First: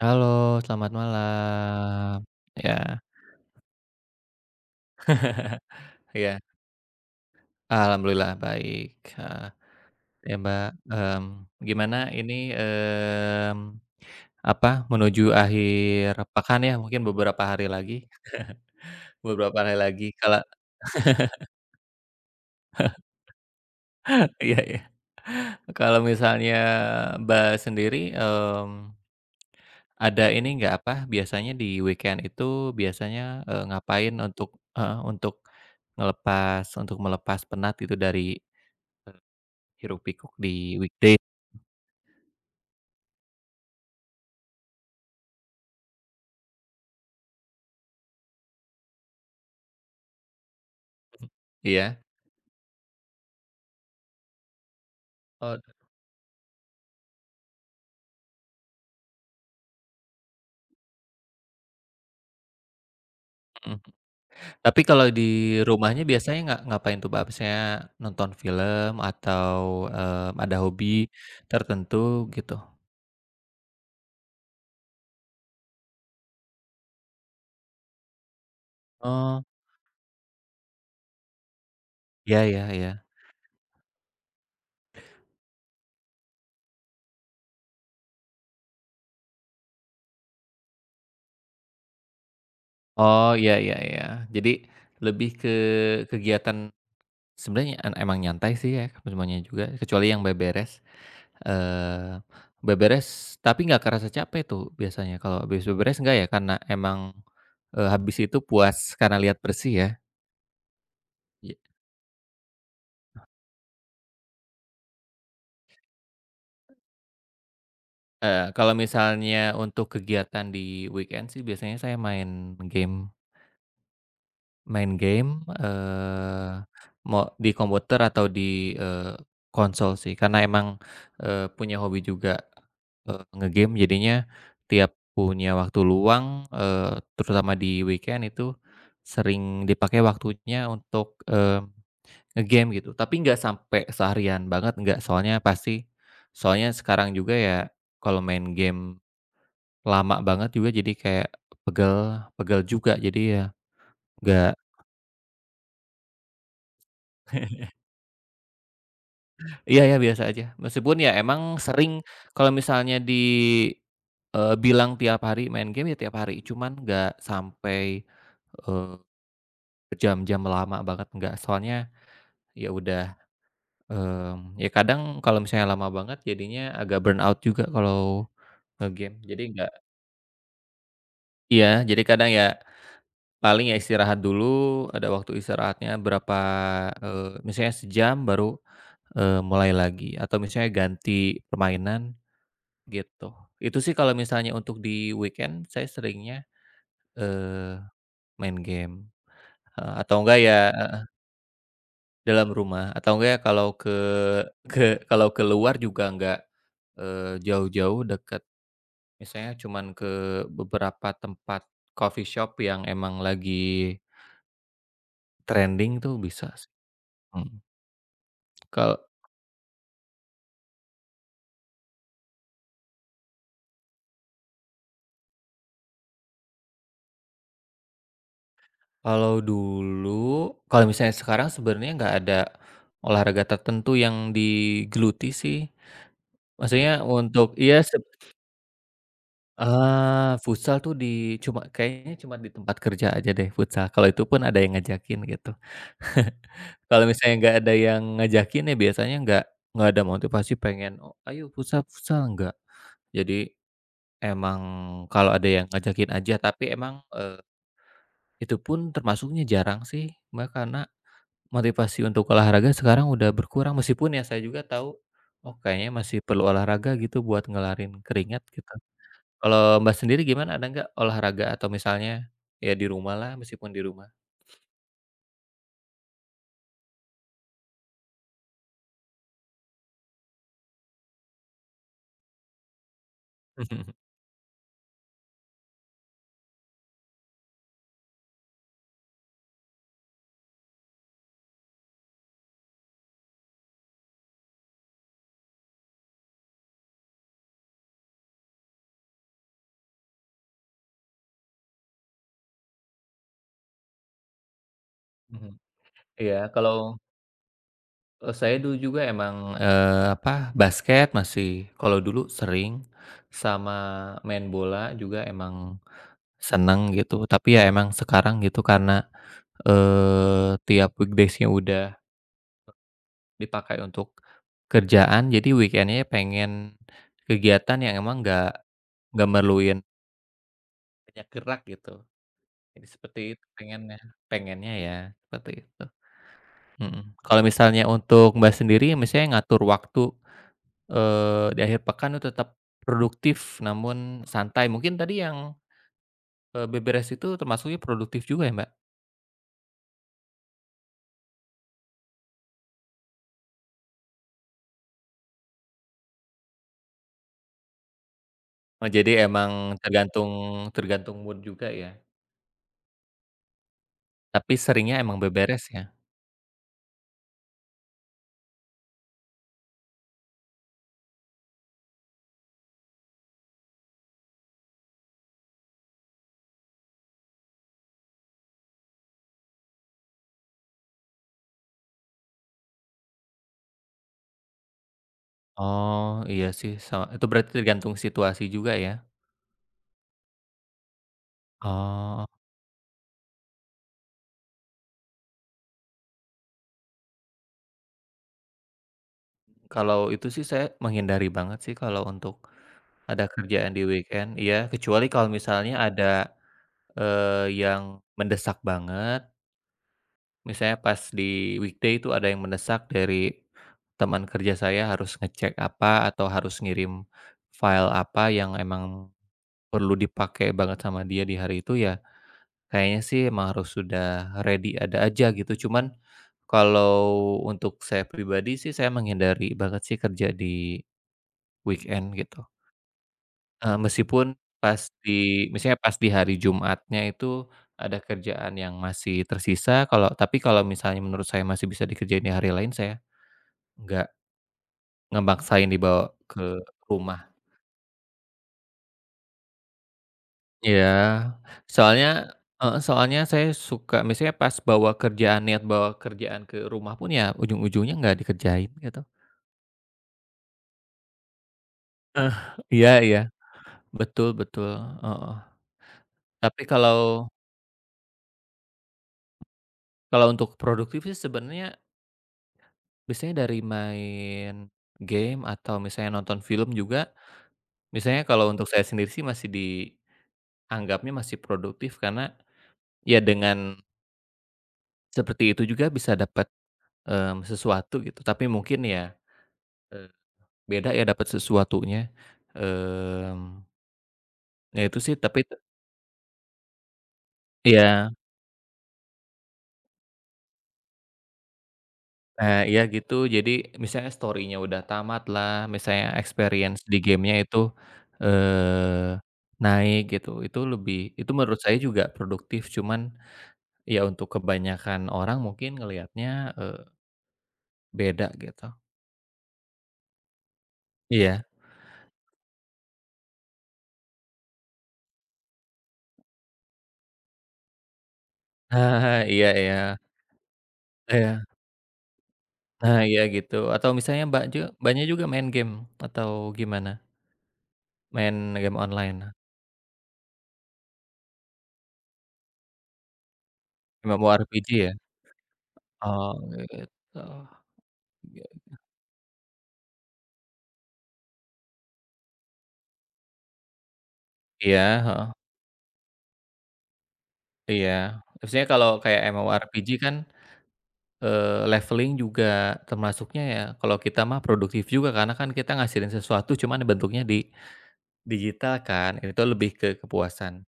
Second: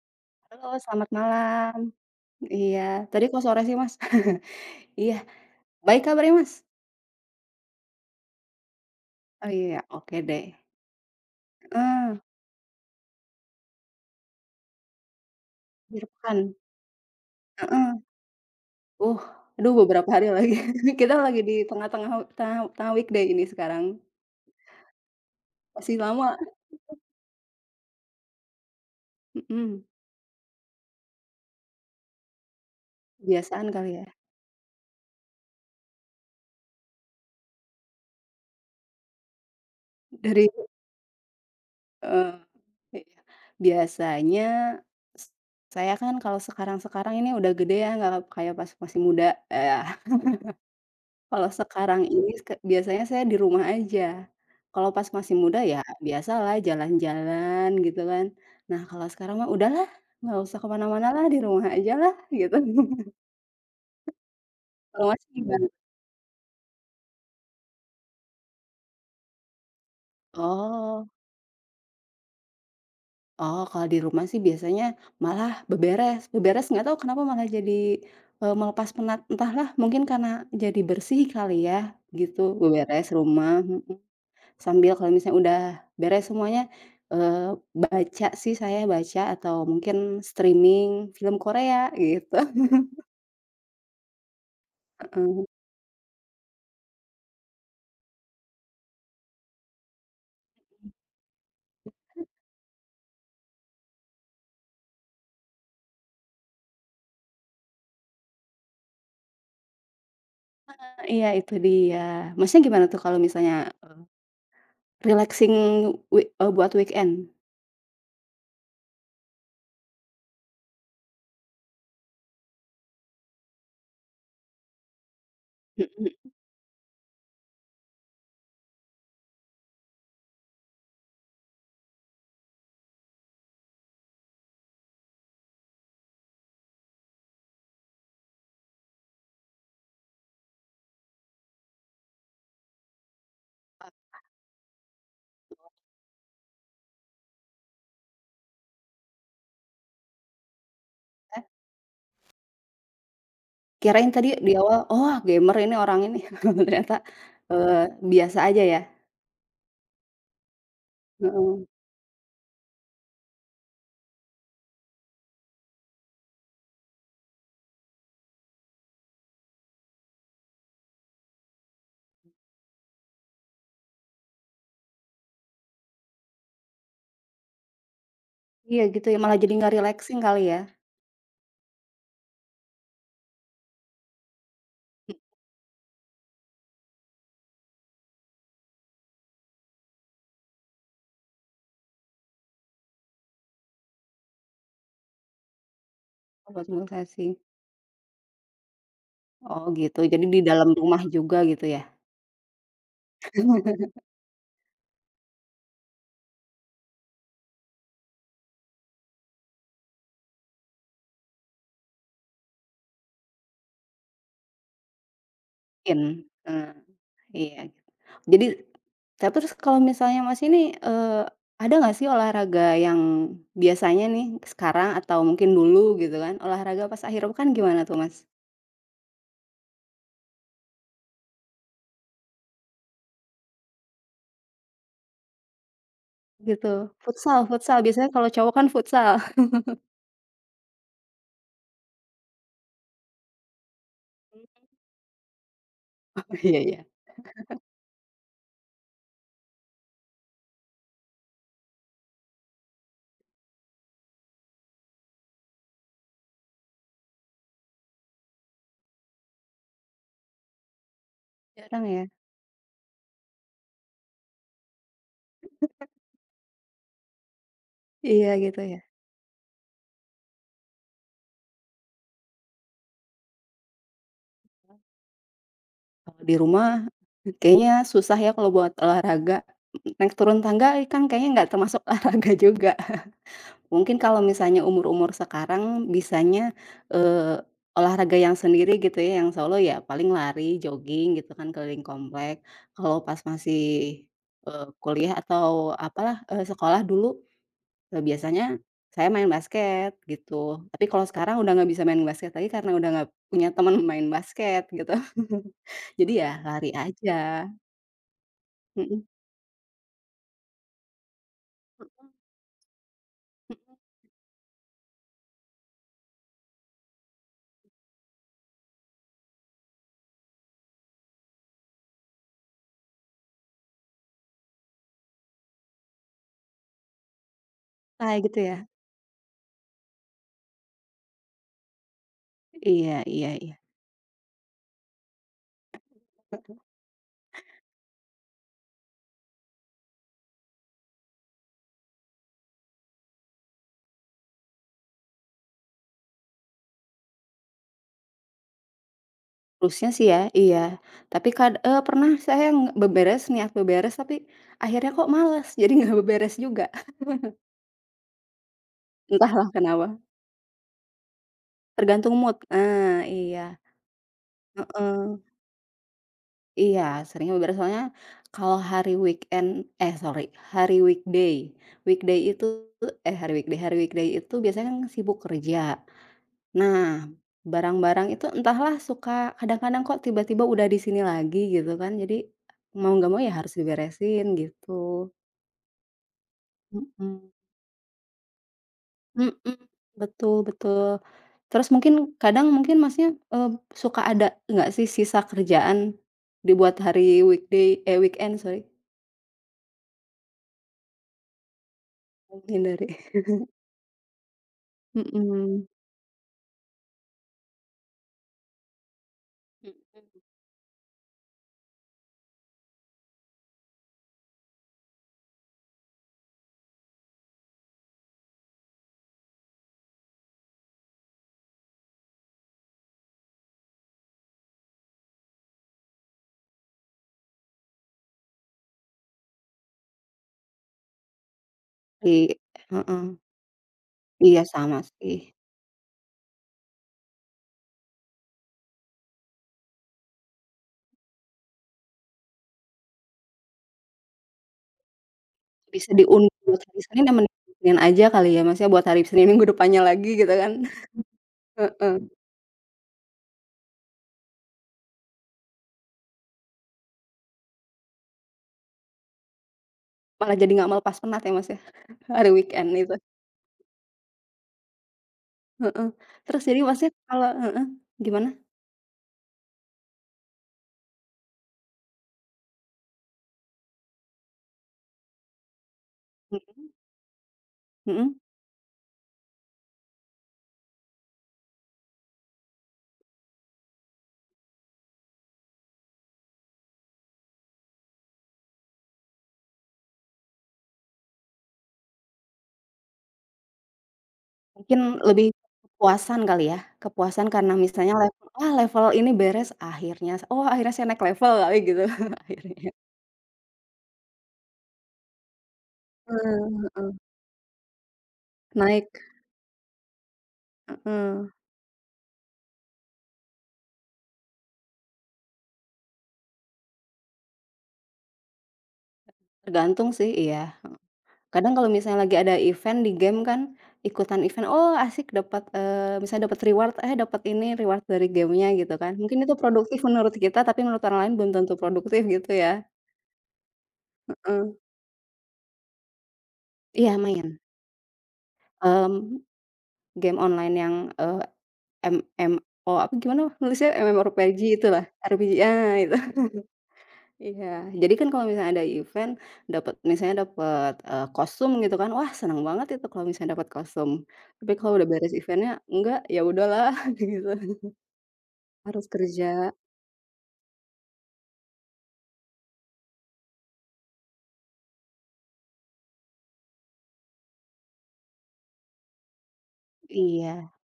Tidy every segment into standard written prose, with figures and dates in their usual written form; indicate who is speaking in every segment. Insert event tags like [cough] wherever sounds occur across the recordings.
Speaker 1: Halo,
Speaker 2: Halo,
Speaker 1: selamat
Speaker 2: selamat malam.
Speaker 1: malam. Ya,
Speaker 2: Iya, tadi kok sore sih, Mas? [laughs] Iya, baik kabarnya,
Speaker 1: ya.
Speaker 2: Mas?
Speaker 1: Alhamdulillah baik, heeh.
Speaker 2: Oh iya, oke
Speaker 1: Ya,
Speaker 2: deh.
Speaker 1: Mbak, gimana
Speaker 2: Heeh,
Speaker 1: ini, apa, menuju
Speaker 2: akhir
Speaker 1: akhir
Speaker 2: pekan,
Speaker 1: pekan ya, mungkin beberapa hari
Speaker 2: heeh.
Speaker 1: lagi
Speaker 2: Uh,
Speaker 1: [laughs] beberapa
Speaker 2: aduh
Speaker 1: hari lagi.
Speaker 2: beberapa hari
Speaker 1: Kalau
Speaker 2: lagi. [laughs] Kita lagi di tengah-tengah tengah tengah weekday ini sekarang.
Speaker 1: [laughs] iya, iya.
Speaker 2: Masih
Speaker 1: Kalau
Speaker 2: lama,
Speaker 1: misalnya Mbak sendiri,
Speaker 2: mhm,
Speaker 1: ada ini nggak, apa, biasanya di weekend itu biasanya,
Speaker 2: kebiasaan kali ya.
Speaker 1: ngapain untuk heeh, untuk ngelepas untuk melepas penat itu dari hiruk pikuk
Speaker 2: Dari
Speaker 1: di weekday?
Speaker 2: heeh, iya. Biasanya s saya kan kalau sekarang-sekarang ini udah gede ya, nggak kayak pas masih muda, eee, kalau
Speaker 1: Iya.
Speaker 2: sekarang ini biasanya saya di rumah aja. Kalau pas masih
Speaker 1: Oh,
Speaker 2: muda ya biasalah jalan-jalan gitu kan. Nah kalau sekarang mah udahlah, nggak usah kemana-mana lah, di rumah aja lah gitu. [laughs]
Speaker 1: mhm. Tapi
Speaker 2: Kalau
Speaker 1: kalau di
Speaker 2: Masnya gimana?
Speaker 1: rumahnya biasanya nggak ngapain tuh, Mbak? Misalnya nonton film atau, ada hobi
Speaker 2: Oh
Speaker 1: tertentu gitu?
Speaker 2: oh kalau di rumah sih biasanya malah beberes. Beberes nggak tahu kenapa malah jadi, melepas penat,
Speaker 1: Oh,
Speaker 2: entahlah mungkin karena jadi bersih kali ya
Speaker 1: iya,
Speaker 2: gitu,
Speaker 1: iya, iya.
Speaker 2: beberes rumah, mhm. Sambil kalau misalnya udah beres semuanya, eee, baca sih saya, baca atau mungkin streaming film Korea [laughs] gitu,
Speaker 1: Oh, iya, iya, iya. Jadi lebih
Speaker 2: heeh.
Speaker 1: ke kegiatan sebenarnya en emang nyantai sih ya semuanya juga, kecuali yang beberes, eee, beberes tapi nggak kerasa capek tuh biasanya kalau habis beberes nggak ya? Karena emang, habis itu puas karena lihat bersih ya?
Speaker 2: Iya itu dia. Masnya gimana tuh kalau misalnya, eee, relaxing buat weekend?
Speaker 1: Kalau misalnya untuk kegiatan di weekend sih biasanya saya main game main game,
Speaker 2: Mhm,
Speaker 1: eee, mo di komputer atau di, konsol sih karena emang, punya hobi juga, eee, nge jadinya tiap punya waktu luang, terutama di weekend itu sering dipakai waktunya untuk, nge gitu. Tapi nggak sampai seharian banget nggak, soalnya sekarang juga ya kalau main game lama banget juga jadi kayak
Speaker 2: apa,
Speaker 1: pegel pegel juga jadi ya
Speaker 2: kirain tadi di
Speaker 1: nggak
Speaker 2: awal, "Oh gamer ini orang ini [laughs] ternyata,
Speaker 1: [laughs]
Speaker 2: eee, biasa aja ya?"
Speaker 1: iya ya biasa aja. Meskipun ya emang
Speaker 2: Heeh.
Speaker 1: sering kalau misalnya dibilang tiap hari main game ya tiap hari, cuman nggak sampai, eee, berjam-jam lama banget nggak, soalnya ya udah, ya kadang kalau misalnya lama banget jadinya agak burn out juga kalau
Speaker 2: Iya gitu
Speaker 1: nge-game.
Speaker 2: ya, malah
Speaker 1: Jadi
Speaker 2: jadi
Speaker 1: nggak
Speaker 2: nggak relaxing kali ya,
Speaker 1: Iya, jadi kadang ya paling ya istirahat dulu, ada waktu istirahatnya berapa, misalnya sejam baru, mulai lagi atau misalnya ganti permainan gitu. Itu sih kalau misalnya untuk di weekend saya seringnya,
Speaker 2: obat relaxing.
Speaker 1: eee, main game,
Speaker 2: Oh
Speaker 1: heeh,
Speaker 2: gitu, jadi
Speaker 1: atau enggak
Speaker 2: di
Speaker 1: ya
Speaker 2: dalam rumah
Speaker 1: heeh,
Speaker 2: juga gitu ya?
Speaker 1: dalam rumah atau enggak ya kalau
Speaker 2: [laughs]
Speaker 1: ke [laughs] kalau keluar juga enggak, jauh-jauh deket, misalnya cuman ke beberapa tempat coffee shop yang emang lagi trending
Speaker 2: Mungkin,
Speaker 1: tuh bisa sih,
Speaker 2: eee.
Speaker 1: mhm,
Speaker 2: Iya, gitu. Jadi
Speaker 1: kal
Speaker 2: tapi terus kalau misalnya Mas ini, eee, ada nggak sih olahraga yang biasanya nih sekarang atau mungkin dulu gitu kan, olahraga pas akhir pekan gimana tuh Mas?
Speaker 1: Kalau dulu, kalau misalnya sekarang sebenarnya nggak ada olahraga tertentu yang digeluti sih.
Speaker 2: Gitu,
Speaker 1: Maksudnya
Speaker 2: futsal
Speaker 1: untuk iya
Speaker 2: futsal
Speaker 1: seb
Speaker 2: biasanya kalau cowok kan futsal.
Speaker 1: futsal tuh di cuma kayaknya cuma di tempat kerja aja deh futsal, kalau itu pun ada yang ngajakin gitu.
Speaker 2: [laughs] Iya iya,
Speaker 1: Kalau misalnya nggak ada yang ngajakin ya biasanya nggak ada motivasi pengen, "Oh ayo futsal futsal," nggak. Jadi emang kalau ada yang ngajakin aja, tapi emang, itu pun termasuknya jarang sih Mbak, karena
Speaker 2: jarang ya?
Speaker 1: motivasi untuk olahraga sekarang udah berkurang meskipun ya saya juga tahu, oh kayaknya masih perlu olahraga gitu buat ngelarin
Speaker 2: Iya
Speaker 1: keringat
Speaker 2: gitu
Speaker 1: gitu.
Speaker 2: ya.
Speaker 1: Kalau Mbak sendiri gimana, ada nggak olahraga atau misalnya ya di rumah lah meskipun di rumah?
Speaker 2: Kalau di rumah kayaknya susah ya kalau buat olahraga, naik turun tangga kan kayaknya nggak termasuk [laughs] olahraga juga. Mungkin
Speaker 1: [laughs]
Speaker 2: kalau misalnya umur-umur sekarang bisanya, eee, olahraga yang sendiri gitu ya, yang solo ya paling lari, jogging gitu kan keliling komplek. Kalau pas masih, kuliah atau apalah, sekolah dulu, biasanya saya main basket gitu. Tapi kalau sekarang udah nggak bisa main basket lagi karena udah nggak punya teman [laughs] main basket gitu.
Speaker 1: Mhm,
Speaker 2: [laughs] Jadi ya
Speaker 1: iya
Speaker 2: lari
Speaker 1: kalau,
Speaker 2: aja.
Speaker 1: saya dulu juga
Speaker 2: Mhm.
Speaker 1: emang, apa, basket masih kalau
Speaker 2: Mhm.
Speaker 1: dulu sering,
Speaker 2: Mhm,
Speaker 1: sama main bola juga emang seneng gitu tapi ya emang sekarang gitu karena, tiap weekdays-nya udah dipakai untuk kerjaan, jadi weekendnya pengen kegiatan yang
Speaker 2: kayak
Speaker 1: emang
Speaker 2: gitu
Speaker 1: nggak
Speaker 2: ya?
Speaker 1: merluin banyak gerak gitu. Jadi
Speaker 2: Iya
Speaker 1: seperti
Speaker 2: iya
Speaker 1: itu
Speaker 2: iya.
Speaker 1: pengennya pengennya ya, seperti itu, mhm. Kalau misalnya untuk Mbak sendiri misalnya ngatur waktu, di akhir pekan itu tetap produktif namun santai, mungkin tadi yang, beberes itu termasuknya produktif juga ya, Mbak?
Speaker 2: Harusnya sih ya, iya. Tapi pernah saya beberes, niat beberes, tapi akhirnya kok males, jadi nggak beberes juga.
Speaker 1: Oh, jadi
Speaker 2: Entahlah
Speaker 1: emang
Speaker 2: kenapa,
Speaker 1: tergantung tergantung mood juga ya?
Speaker 2: tergantung mood. Nah, iya,
Speaker 1: Tapi seringnya
Speaker 2: heeh,
Speaker 1: emang beberes ya?
Speaker 2: iya, seringnya beberes, soalnya kalau hari eh, sorry, hari weekday, weekday itu hari weekday itu biasanya kan sibuk kerja. Nah, barang-barang itu entahlah suka kadang-kadang kok tiba-tiba udah di sini lagi gitu kan, jadi mau nggak mau ya harus diberesin, gitu.
Speaker 1: Oh, iya sih sa itu
Speaker 2: Mhm,
Speaker 1: berarti tergantung situasi juga ya?
Speaker 2: mhm, betul betul. Terus mungkin
Speaker 1: Oh,
Speaker 2: kadang mungkin Masnya, eee, suka ada nggak sih sisa kerjaan dibuat hari weekend sorry,
Speaker 1: kalau itu sih saya menghindari banget sih kalau untuk
Speaker 2: menghindari
Speaker 1: ada kerjaan di weekend, iya,
Speaker 2: [laughs]
Speaker 1: kecuali kalau
Speaker 2: mhm,
Speaker 1: misalnya ada, yang mendesak banget,
Speaker 2: mhm,
Speaker 1: misalnya pas di weekday itu ada yang mendesak dari teman kerja saya harus ngecek apa atau harus ngirim file apa yang emang perlu dipakai banget sama dia di hari itu ya kayaknya sih emang harus sudah ready ada aja gitu, cuman kalau untuk saya pribadi sih saya menghindari banget sih kerja di
Speaker 2: i
Speaker 1: weekend gitu.
Speaker 2: heeh,
Speaker 1: Meskipun
Speaker 2: iya sama
Speaker 1: pas
Speaker 2: sih.
Speaker 1: di misalnya pas di hari Jumatnya itu ada kerjaan yang masih tersisa kalau tapi kalau misalnya menurut saya masih bisa dikerjain di hari lain, saya nggak ngebaksain
Speaker 2: Bisa
Speaker 1: dibawa
Speaker 2: diundur
Speaker 1: ke
Speaker 2: buat hari Senin ya
Speaker 1: rumah.
Speaker 2: mending hari Senin aja kali ya Mas ya, buat hari Senin minggu depannya lagi gitu kan.
Speaker 1: Iya,
Speaker 2: [laughs] Heeh,
Speaker 1: soalnya heeh, soalnya saya suka misalnya pas bawa kerjaan niat bawa kerjaan ke rumah pun ya ujung-ujungnya nggak dikerjain gitu.
Speaker 2: malah jadi nggak melepas penat ya Mas ya, [laughs] hari
Speaker 1: Eh,
Speaker 2: weekend
Speaker 1: iya
Speaker 2: itu,
Speaker 1: iya, betul betul, heeh.
Speaker 2: heeh. Terus jadi
Speaker 1: Tapi
Speaker 2: Masnya kalau
Speaker 1: kalau
Speaker 2: heeh, gimana?
Speaker 1: kalau untuk produktif sih sebenarnya biasanya dari main game atau misalnya nonton
Speaker 2: Mhm,
Speaker 1: film juga,
Speaker 2: mhm.
Speaker 1: misalnya kalau untuk saya sendiri sih masih dianggapnya masih produktif karena ya dengan seperti itu juga bisa dapat, sesuatu gitu tapi mungkin ya, eee beda ya dapat sesuatunya, mmm,
Speaker 2: Mungkin
Speaker 1: ya itu sih
Speaker 2: lebih
Speaker 1: tapi te
Speaker 2: kepuasan kali ya, kepuasan karena misalnya
Speaker 1: iya,
Speaker 2: level, "Ah, level ini beres akhirnya, oh akhirnya saya naik level," kali gitu [laughs]
Speaker 1: nah
Speaker 2: akhirnya.
Speaker 1: iya gitu jadi misalnya story-nya udah tamat lah misalnya
Speaker 2: Heeh,
Speaker 1: experience
Speaker 2: heeh.
Speaker 1: di game-nya itu,
Speaker 2: Naik
Speaker 1: eee, naik gitu,
Speaker 2: heeh,
Speaker 1: itu menurut saya juga produktif cuman ya untuk kebanyakan orang mungkin ngelihatnya, eee, beda gitu.
Speaker 2: tergantung sih, iya.
Speaker 1: Iya,
Speaker 2: Kadang kalau misalnya lagi ada event di game kan, ikutan event, "Oh asik dapat," misalnya dapat reward, "Eh dapat ini reward dari gamenya," gitu
Speaker 1: [laughs]
Speaker 2: kan. Mungkin
Speaker 1: ah,
Speaker 2: itu
Speaker 1: iya, iya,
Speaker 2: produktif menurut kita, tapi menurut orang lain belum
Speaker 1: iya,
Speaker 2: tentu produktif gitu ya.
Speaker 1: nah iya gitu atau misalnya
Speaker 2: Heeh,
Speaker 1: Mbaknya juga main game atau gimana?
Speaker 2: iya main,
Speaker 1: Main game
Speaker 2: mmm,
Speaker 1: online?
Speaker 2: game online yang, MMO apa gimana nulisnya? MMORPG
Speaker 1: MMORPG
Speaker 2: itulah,
Speaker 1: ya?
Speaker 2: RPG, ah, itu. [laughs]
Speaker 1: Oh, gitu.
Speaker 2: Iya, jadi kan kalau misalnya ada event dapat misalnya dapat, kostum gitu kan, wah seneng banget itu kalau misalnya dapat kostum. Tapi kalau
Speaker 1: Iya,
Speaker 2: udah beres
Speaker 1: heeh,
Speaker 2: event-nya, enggak, ya udahlah [laughs] gitu.
Speaker 1: iya. Maksudnya
Speaker 2: Harus
Speaker 1: kalau kayak
Speaker 2: kerja
Speaker 1: MMORPG kan, leveling juga termasuknya ya, kalau kita mah produktif juga karena kan kita ngasilin sesuatu cuman bentuknya di digital kan, itu lebih ke
Speaker 2: iya,
Speaker 1: kepuasan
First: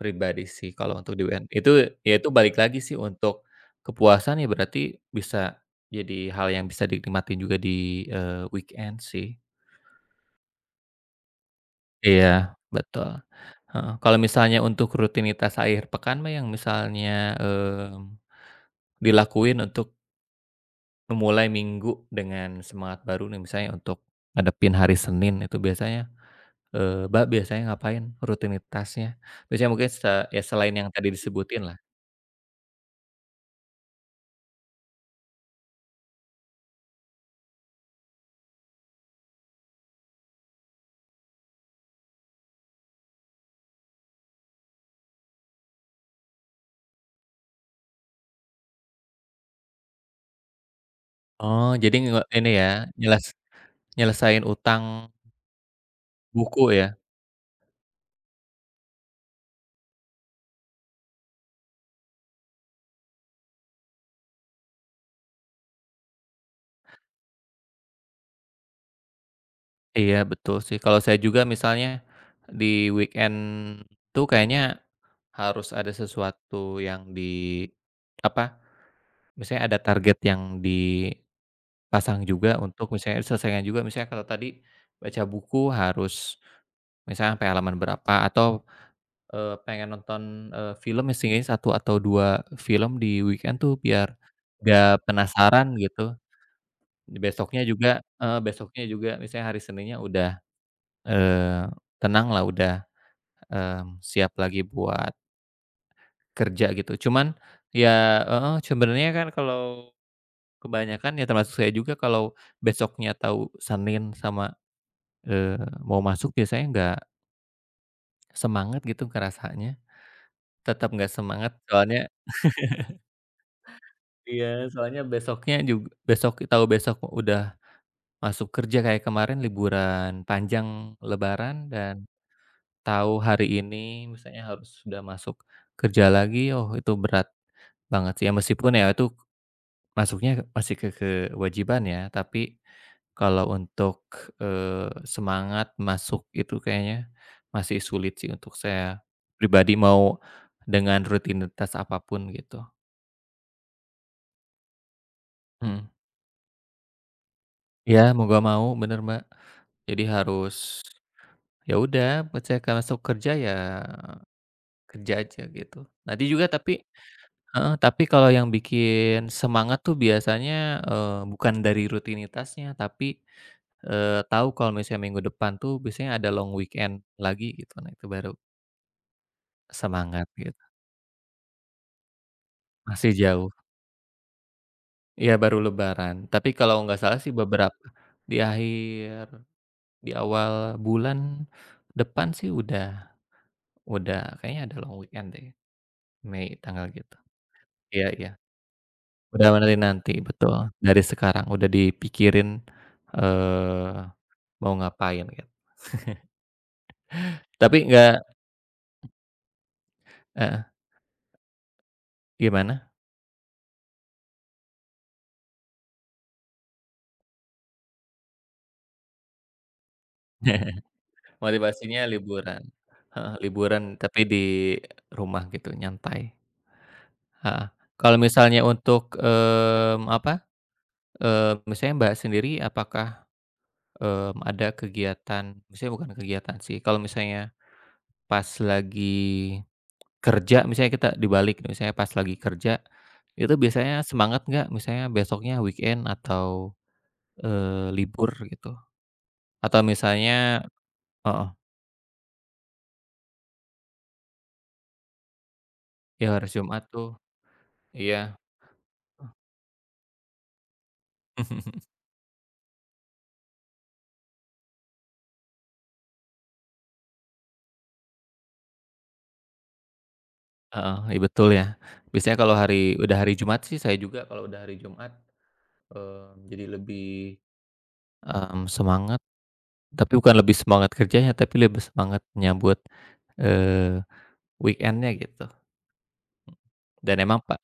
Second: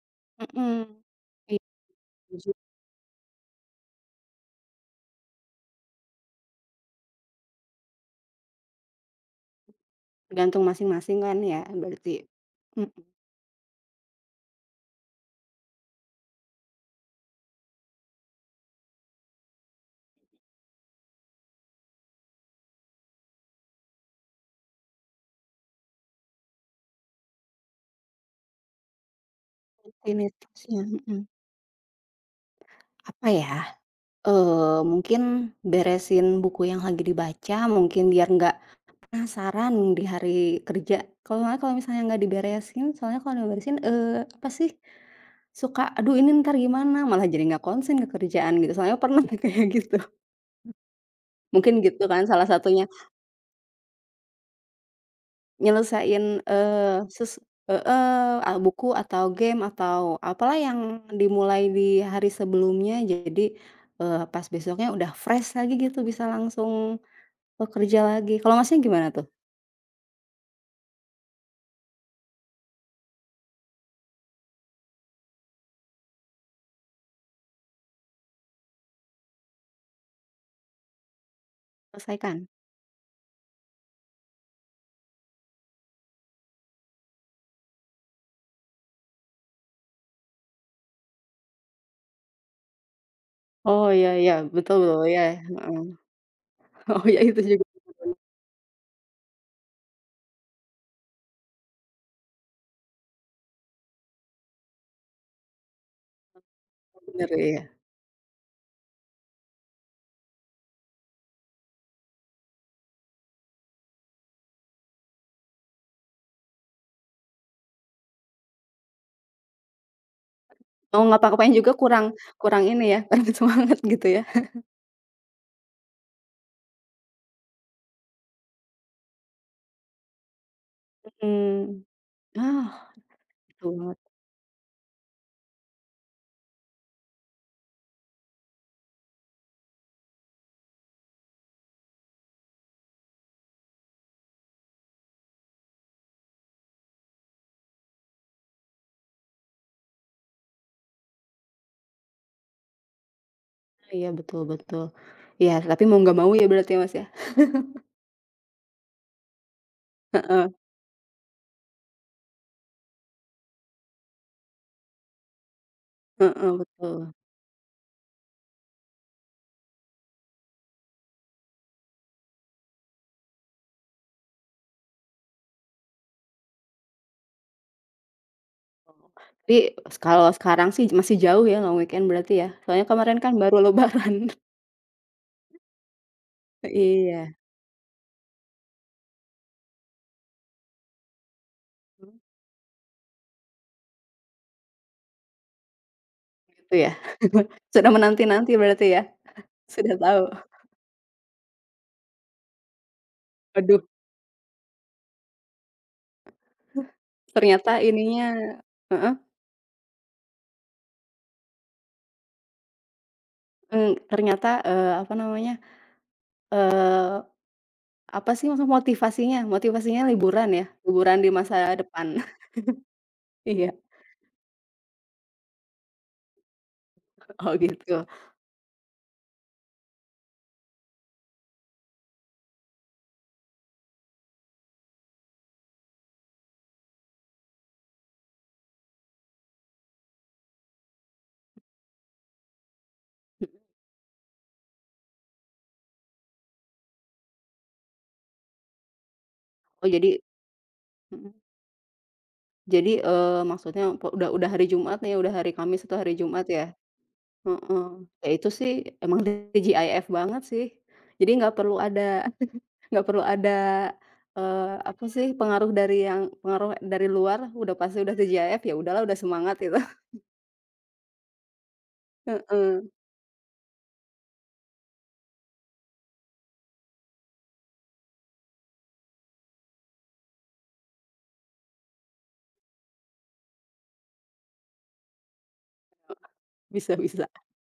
Speaker 1: pribadi sih
Speaker 2: mhm.
Speaker 1: kalau untuk di UN.
Speaker 2: Iya
Speaker 1: Itu ya itu
Speaker 2: setuju,
Speaker 1: balik lagi sih untuk kepuasan ya berarti bisa jadi hal yang bisa dinikmatin juga di, weekend sih.
Speaker 2: tergantung masing-masing kan ya berarti.
Speaker 1: Iya,
Speaker 2: Mhm,
Speaker 1: betul. Heeh, kalau misalnya untuk rutinitas akhir pekan mah yang misalnya, mmm, dilakuin untuk memulai minggu dengan semangat baru nih, misalnya untuk ngadepin hari Senin itu biasanya, Mbak, biasanya ngapain rutinitasnya? Biasanya mungkin se ya selain
Speaker 2: rutinitasnya,
Speaker 1: yang tadi
Speaker 2: mhm.
Speaker 1: disebutin lah.
Speaker 2: Apa ya, mungkin beresin buku yang lagi dibaca mungkin biar nggak penasaran di hari kerja, kalau misalnya nggak diberesin, soalnya kalau diberesin, apa sih, suka, "Aduh ini ntar gimana?" Malah jadi nggak konsen ke kerjaan gitu, soalnya pernah [laughs] kayak gitu.
Speaker 1: Oh,
Speaker 2: Mungkin
Speaker 1: jadi
Speaker 2: gitu
Speaker 1: nge
Speaker 2: kan salah
Speaker 1: ini ya,
Speaker 2: satunya,
Speaker 1: nyeles nyelesain utang
Speaker 2: nyelesain,
Speaker 1: buku ya?
Speaker 2: eee, ses heeh, buku atau game atau apalah yang dimulai di hari sebelumnya, jadi, pas besoknya udah fresh lagi gitu, bisa langsung bekerja lagi. Kalau Masnya gimana tuh?
Speaker 1: Iya, betul sih. Kalau saya juga misalnya di weekend tuh kayaknya harus ada sesuatu yang di apa, misalnya ada target yang dipasang
Speaker 2: Selesaikan?
Speaker 1: juga untuk misalnya diselesaikan juga, misalnya kalau tadi baca buku harus misalnya sampai halaman berapa atau, pengen nonton, film misalnya satu atau 2 film di weekend tuh
Speaker 2: Oh, iya
Speaker 1: biar
Speaker 2: iya, betul betul,
Speaker 1: gak
Speaker 2: iya,
Speaker 1: penasaran gitu,
Speaker 2: oh ya
Speaker 1: di
Speaker 2: itu
Speaker 1: besoknya
Speaker 2: juga.
Speaker 1: juga
Speaker 2: [laughs]
Speaker 1: heeh, besoknya juga misalnya hari Seninnya udah, eee, tenang lah udah, siap lagi buat kerja gitu.
Speaker 2: [unintelligible]
Speaker 1: Cuman
Speaker 2: Bener ya.
Speaker 1: ya heeh, sebenarnya kan kalau kebanyakan ya termasuk saya juga kalau besoknya tahu Senin sama, eee, mau masuk biasanya nggak semangat gitu ngerasanya, tetap
Speaker 2: Mau
Speaker 1: nggak semangat
Speaker 2: ngapa-ngapain juga
Speaker 1: soalnya
Speaker 2: kurang kurang ini ya, kurang [laughs] semangat gitu ya.
Speaker 1: iya, soalnya besoknya jug besok tahu besok udah masuk kerja kayak kemarin liburan panjang lebaran
Speaker 2: Mhm.
Speaker 1: dan
Speaker 2: Ah,
Speaker 1: tahu hari
Speaker 2: betul banget.
Speaker 1: ini misalnya harus sudah masuk kerja lagi, oh itu berat banget sih ya meskipun ya itu masuknya masih ke kewajiban ya, tapi kalau untuk, semangat masuk itu kayaknya masih sulit sih untuk saya pribadi, mau dengan rutinitas apapun gitu.
Speaker 2: Iya betul betul. Iya tapi
Speaker 1: Mhm.
Speaker 2: mau nggak mau ya berarti ya, Mas, ya?
Speaker 1: Iya, mau gak mau, bener, Mbak. Jadi
Speaker 2: Heeh,
Speaker 1: harus ya udah ketika masuk kerja ya kerja aja gitu. Nanti juga
Speaker 2: heeh,
Speaker 1: tapi
Speaker 2: betul.
Speaker 1: heeh, tapi kalau yang bikin semangat tuh biasanya, bukan dari rutinitasnya, tapi tahu kalau misalnya minggu depan tuh biasanya ada long weekend lagi gitu, nah itu baru
Speaker 2: Tapi
Speaker 1: semangat
Speaker 2: kalau
Speaker 1: gitu,
Speaker 2: sekarang sih masih jauh ya long weekend berarti ya? Soalnya
Speaker 1: masih
Speaker 2: kemarin kan
Speaker 1: jauh.
Speaker 2: baru lebaran. [laughs]
Speaker 1: Iya baru lebaran, tapi kalau nggak salah
Speaker 2: Iya.
Speaker 1: sih beberapa di akhir di awal bulan
Speaker 2: Mmm,
Speaker 1: depan sih udah kayaknya ada long weekend deh, Mei
Speaker 2: gitu
Speaker 1: tanggal
Speaker 2: ya?
Speaker 1: gitu.
Speaker 2: [laughs] Sudah
Speaker 1: Iya, iya,
Speaker 2: menanti-nanti berarti ya?
Speaker 1: udah benerin
Speaker 2: Sudah
Speaker 1: nanti,
Speaker 2: tahu.
Speaker 1: betul, dari sekarang udah dipikirin,
Speaker 2: Waduh
Speaker 1: eee, mau ngapain gitu.
Speaker 2: ternyata
Speaker 1: Tapi nggak
Speaker 2: ininya heeh,
Speaker 1: heeh, gimana?
Speaker 2: mmm, ternyata, apa namanya, eee apa sih maksud motivasinya? Motivasinya liburan ya?
Speaker 1: [laughs]
Speaker 2: Liburan di masa
Speaker 1: Motivasinya
Speaker 2: depan? [laughs]
Speaker 1: liburan, heeh,
Speaker 2: Iya,
Speaker 1: liburan tapi di rumah gitu, nyantai,
Speaker 2: oh
Speaker 1: heeh.
Speaker 2: gitu.
Speaker 1: Kalau misalnya untuk, apa, misalnya Mbak sendiri apakah, ada kegiatan misalnya bukan kegiatan sih, kalau misalnya pas lagi kerja, misalnya kita dibalik nih, misalnya pas lagi kerja,
Speaker 2: Mhm,
Speaker 1: itu biasanya semangat nggak misalnya besoknya weekend atau, libur gitu? Atau
Speaker 2: oh jadi
Speaker 1: misalnya
Speaker 2: mhm,
Speaker 1: heeh,
Speaker 2: jadi, maksudnya udah hari Jumat nih, udah hari Kamis atau hari
Speaker 1: ya
Speaker 2: Jumat
Speaker 1: harus
Speaker 2: ya?
Speaker 1: Jumat tuh
Speaker 2: Heeh, ya
Speaker 1: iya.
Speaker 2: itu sih emang TGIF banget sih. Jadi nggak perlu
Speaker 1: [laughs]
Speaker 2: ada [laughs] nggak perlu ada, eee, apa sih, pengaruh dari pengaruh dari luar, udah pasti udah TGIF, ya udahlah udah semangat itu. [laughs]
Speaker 1: Heeh, iya betul ya. Biasanya kalau
Speaker 2: Heeh,
Speaker 1: hari udah hari Jumat sih saya juga kalau udah hari Jumat, jadi lebih, semangat, tapi bukan lebih semangat kerjanya, tapi lebih semangat menyambut, eee, weekend gitu.
Speaker 2: bisa
Speaker 1: Dan
Speaker 2: bisa.
Speaker 1: emang Pak,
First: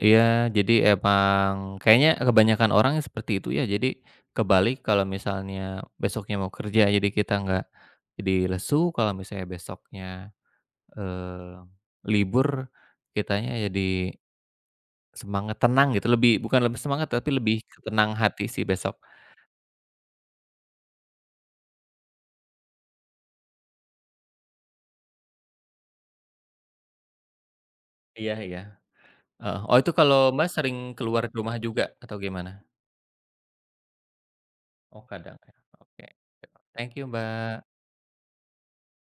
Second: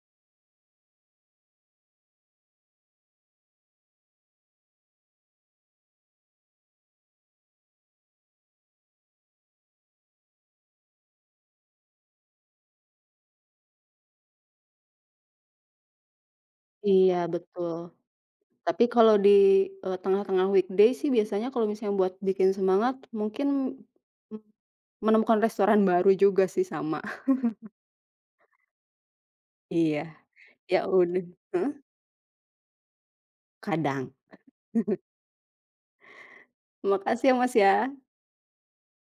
Speaker 1: iya, jadi emang kayaknya kebanyakan orang seperti itu ya, jadi kebalik kalau misalnya besoknya mau kerja, jadi kita nggak jadi lesu, kalau misalnya besoknya, eee, libur kitanya jadi semangat, tenang gitu, lebih bukan lebih semangat,
Speaker 2: Iya,
Speaker 1: tapi lebih
Speaker 2: betul.
Speaker 1: ke tenang hati sih
Speaker 2: Tapi
Speaker 1: besok.
Speaker 2: kalau di, tengah-tengah weekday sih biasanya kalau misalnya buat bikin semangat mungkin, mmm, menemukan restoran baru juga sih sama. [laughs]
Speaker 1: Iya, iya. Heeh. Oh itu
Speaker 2: Iya.
Speaker 1: kalau Mbak sering
Speaker 2: Ya udah
Speaker 1: keluar rumah
Speaker 2: heeh?
Speaker 1: juga atau gimana?
Speaker 2: Kadang.
Speaker 1: Oh
Speaker 2: [laughs]
Speaker 1: kadang ya, oke. Thank you
Speaker 2: Makasih ya Mas
Speaker 1: Mbak.
Speaker 2: ya.